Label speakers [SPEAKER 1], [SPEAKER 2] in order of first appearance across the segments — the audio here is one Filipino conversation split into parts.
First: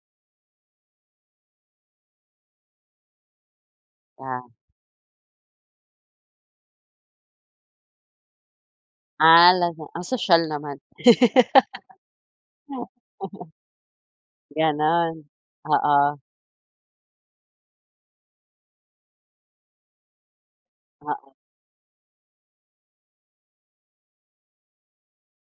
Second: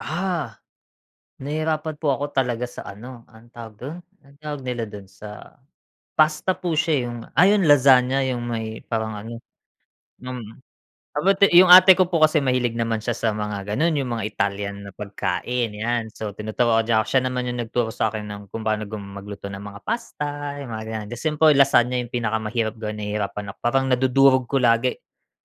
[SPEAKER 1] Ah! Nahihirapan po ako talaga sa ano, anong tawag do'n? Ang
[SPEAKER 2] Ah.
[SPEAKER 1] tawag nila do'n sa pasta po siya eh. Yung ah, yung lasagna, yung may parang ano
[SPEAKER 2] Ah, lasag ang sosyal
[SPEAKER 1] mm.
[SPEAKER 2] naman.
[SPEAKER 1] About yung ate ko po kasi mahilig naman siya sa mga gano'n, yung mga Italyan na
[SPEAKER 2] Gano'n,
[SPEAKER 1] pagkain, yan.
[SPEAKER 2] oo.
[SPEAKER 1] So, tinuturuan niya 'ko, siya naman 'yung nagturo sa akin ng kung paano gum magluto ng mga pasta, yung mga ganyan. The
[SPEAKER 2] Oo.
[SPEAKER 1] simple lasagna yung pinakamahirap gawin, nahihirapan ako. Parang nadudurog ko lagi.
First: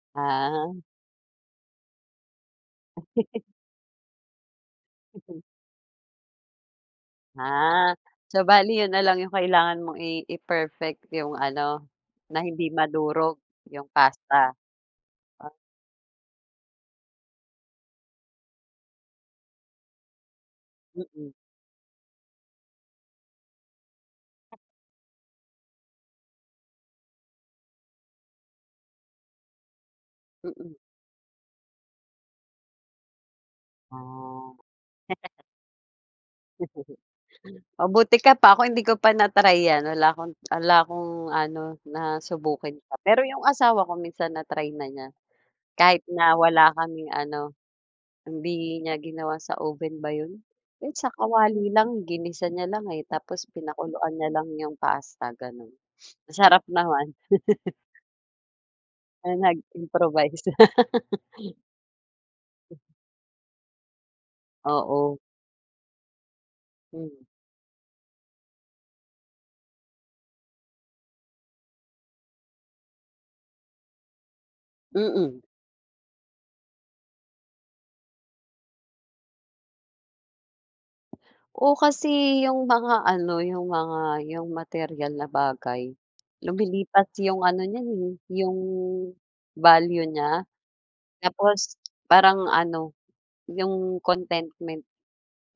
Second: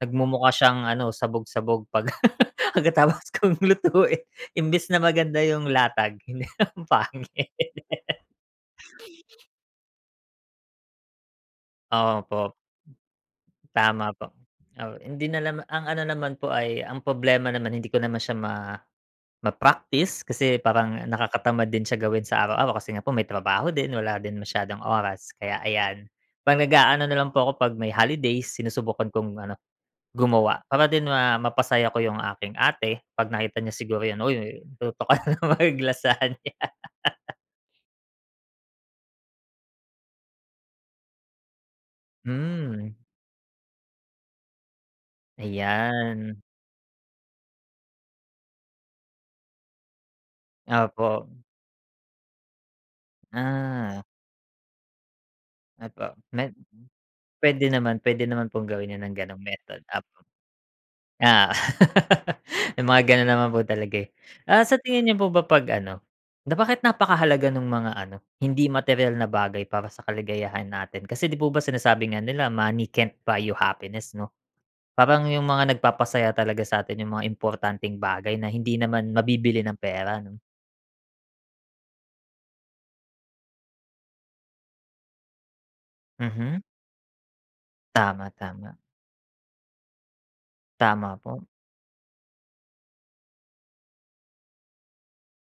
[SPEAKER 1] Nagmumukha
[SPEAKER 2] Ah.
[SPEAKER 1] siyang ano, sabog-sabog 'pag pagkatapos kong lutuin. Imbes na maganda
[SPEAKER 2] Mhm.
[SPEAKER 1] 'yung latag, hindi, ang pangit.
[SPEAKER 2] Ah. So, bale 'yun na lang 'yung kailangan mong i i-perfect, 'yung ano, na
[SPEAKER 1] Opo
[SPEAKER 2] hindi madurog 'yung
[SPEAKER 1] Tama po.
[SPEAKER 2] pasta.
[SPEAKER 1] Taw hindi na
[SPEAKER 2] Ah
[SPEAKER 1] lam ang ano naman po ay ang problema naman, hindi ko naman siya ma ma-practice kasi parang
[SPEAKER 2] Mm.
[SPEAKER 1] nakakatamad din siya gawin sa araw-araw kasi nga po may trabaho din, wala din masyadong oras, kaya, ayan. 'Pag naga-ano nalang po ako 'pag may holidays, sinusubukan kong ano, gumawa.
[SPEAKER 2] Mm.
[SPEAKER 1] Para din ma mapasaya ko 'yung aking ate 'pag nakita niya siguro yun,
[SPEAKER 2] Ah.
[SPEAKER 1] "Uy-uy, nagluto ka na naman ng lasagna"
[SPEAKER 2] Mabuti ka pa, ako, hindi ko pa na-try yan. Wala akong wala akong ano, nasubukan pa.
[SPEAKER 1] Hmm.
[SPEAKER 2] Pero 'yong asawa ko minsan na-try na niya. Kahit na
[SPEAKER 1] Ayan.
[SPEAKER 2] wala kaming ano, hindi niya ginawa sa oven ba 'yun? Kahit sa
[SPEAKER 1] Opo.
[SPEAKER 2] kawali lang. Ginisa niya lang eh, tapos
[SPEAKER 1] Ah.
[SPEAKER 2] pinakuluan niya lang 'yong pasta, gano'n.
[SPEAKER 1] Opo. Me
[SPEAKER 2] Masarap naman.
[SPEAKER 1] pwede naman pwede naman pong gawin yan ng
[SPEAKER 2] Ah,
[SPEAKER 1] gano'ng method, opo.
[SPEAKER 2] nag-improvise.
[SPEAKER 1] Ah. May mga gano'n naman po talaga eh. Ah sa tingin nyo
[SPEAKER 2] Oo.
[SPEAKER 1] po ba 'pag ano, na bakit
[SPEAKER 2] Mm.
[SPEAKER 1] napakahalaga nung mga ano, hindi materyal na bagay para sa kaligayahan natin? Kasi di po ba sinasabi nga nila money can't buy you happiness, 'no? Parang
[SPEAKER 2] Mm.
[SPEAKER 1] 'yung mga nagpapasaya talaga sa atin 'yung mga importanteng bagay na hindi naman mabibili ng pera, 'no?
[SPEAKER 2] Oo, kasi 'yung mga ano, 'yung mga 'yung materyal na bagay,
[SPEAKER 1] Mhm.
[SPEAKER 2] lumilipas yung ano niyan eh,
[SPEAKER 1] Tama,
[SPEAKER 2] 'yung
[SPEAKER 1] tama.
[SPEAKER 2] value nya.
[SPEAKER 1] Tama po.
[SPEAKER 2] Tapos parang ano, 'yung contentment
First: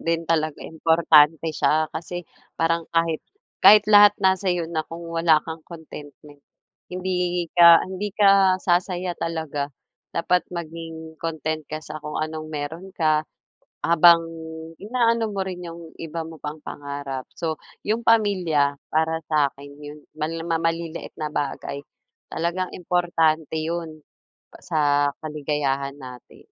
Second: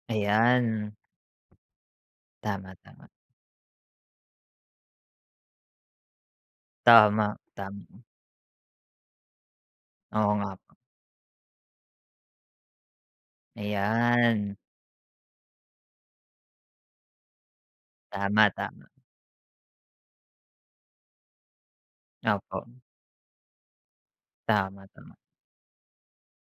[SPEAKER 2] din talaga
[SPEAKER 1] Ayan.
[SPEAKER 2] importante siya kasi
[SPEAKER 1] Tama,
[SPEAKER 2] parang
[SPEAKER 1] tama.
[SPEAKER 2] kahit kahit lahat nasa sa'yo na kung wala kang contentment, hindi
[SPEAKER 1] Tama,
[SPEAKER 2] ka
[SPEAKER 1] tama.
[SPEAKER 2] hindi ka, sasaya talaga.
[SPEAKER 1] Oo
[SPEAKER 2] Dapat
[SPEAKER 1] nga po.
[SPEAKER 2] maging content ka sa kung anong meron ka, habang
[SPEAKER 1] Ayan.
[SPEAKER 2] inaano mo rin 'yung iba mo pang pangarap. So, 'yung
[SPEAKER 1] Tama,
[SPEAKER 2] pamilya
[SPEAKER 1] tama.
[SPEAKER 2] para sa akin 'yung ma na na ma maliliit na bagay, talagang
[SPEAKER 1] Opo.
[SPEAKER 2] importante 'yun o
[SPEAKER 1] Tama,
[SPEAKER 2] sa
[SPEAKER 1] tama.
[SPEAKER 2] kaligayahan natin.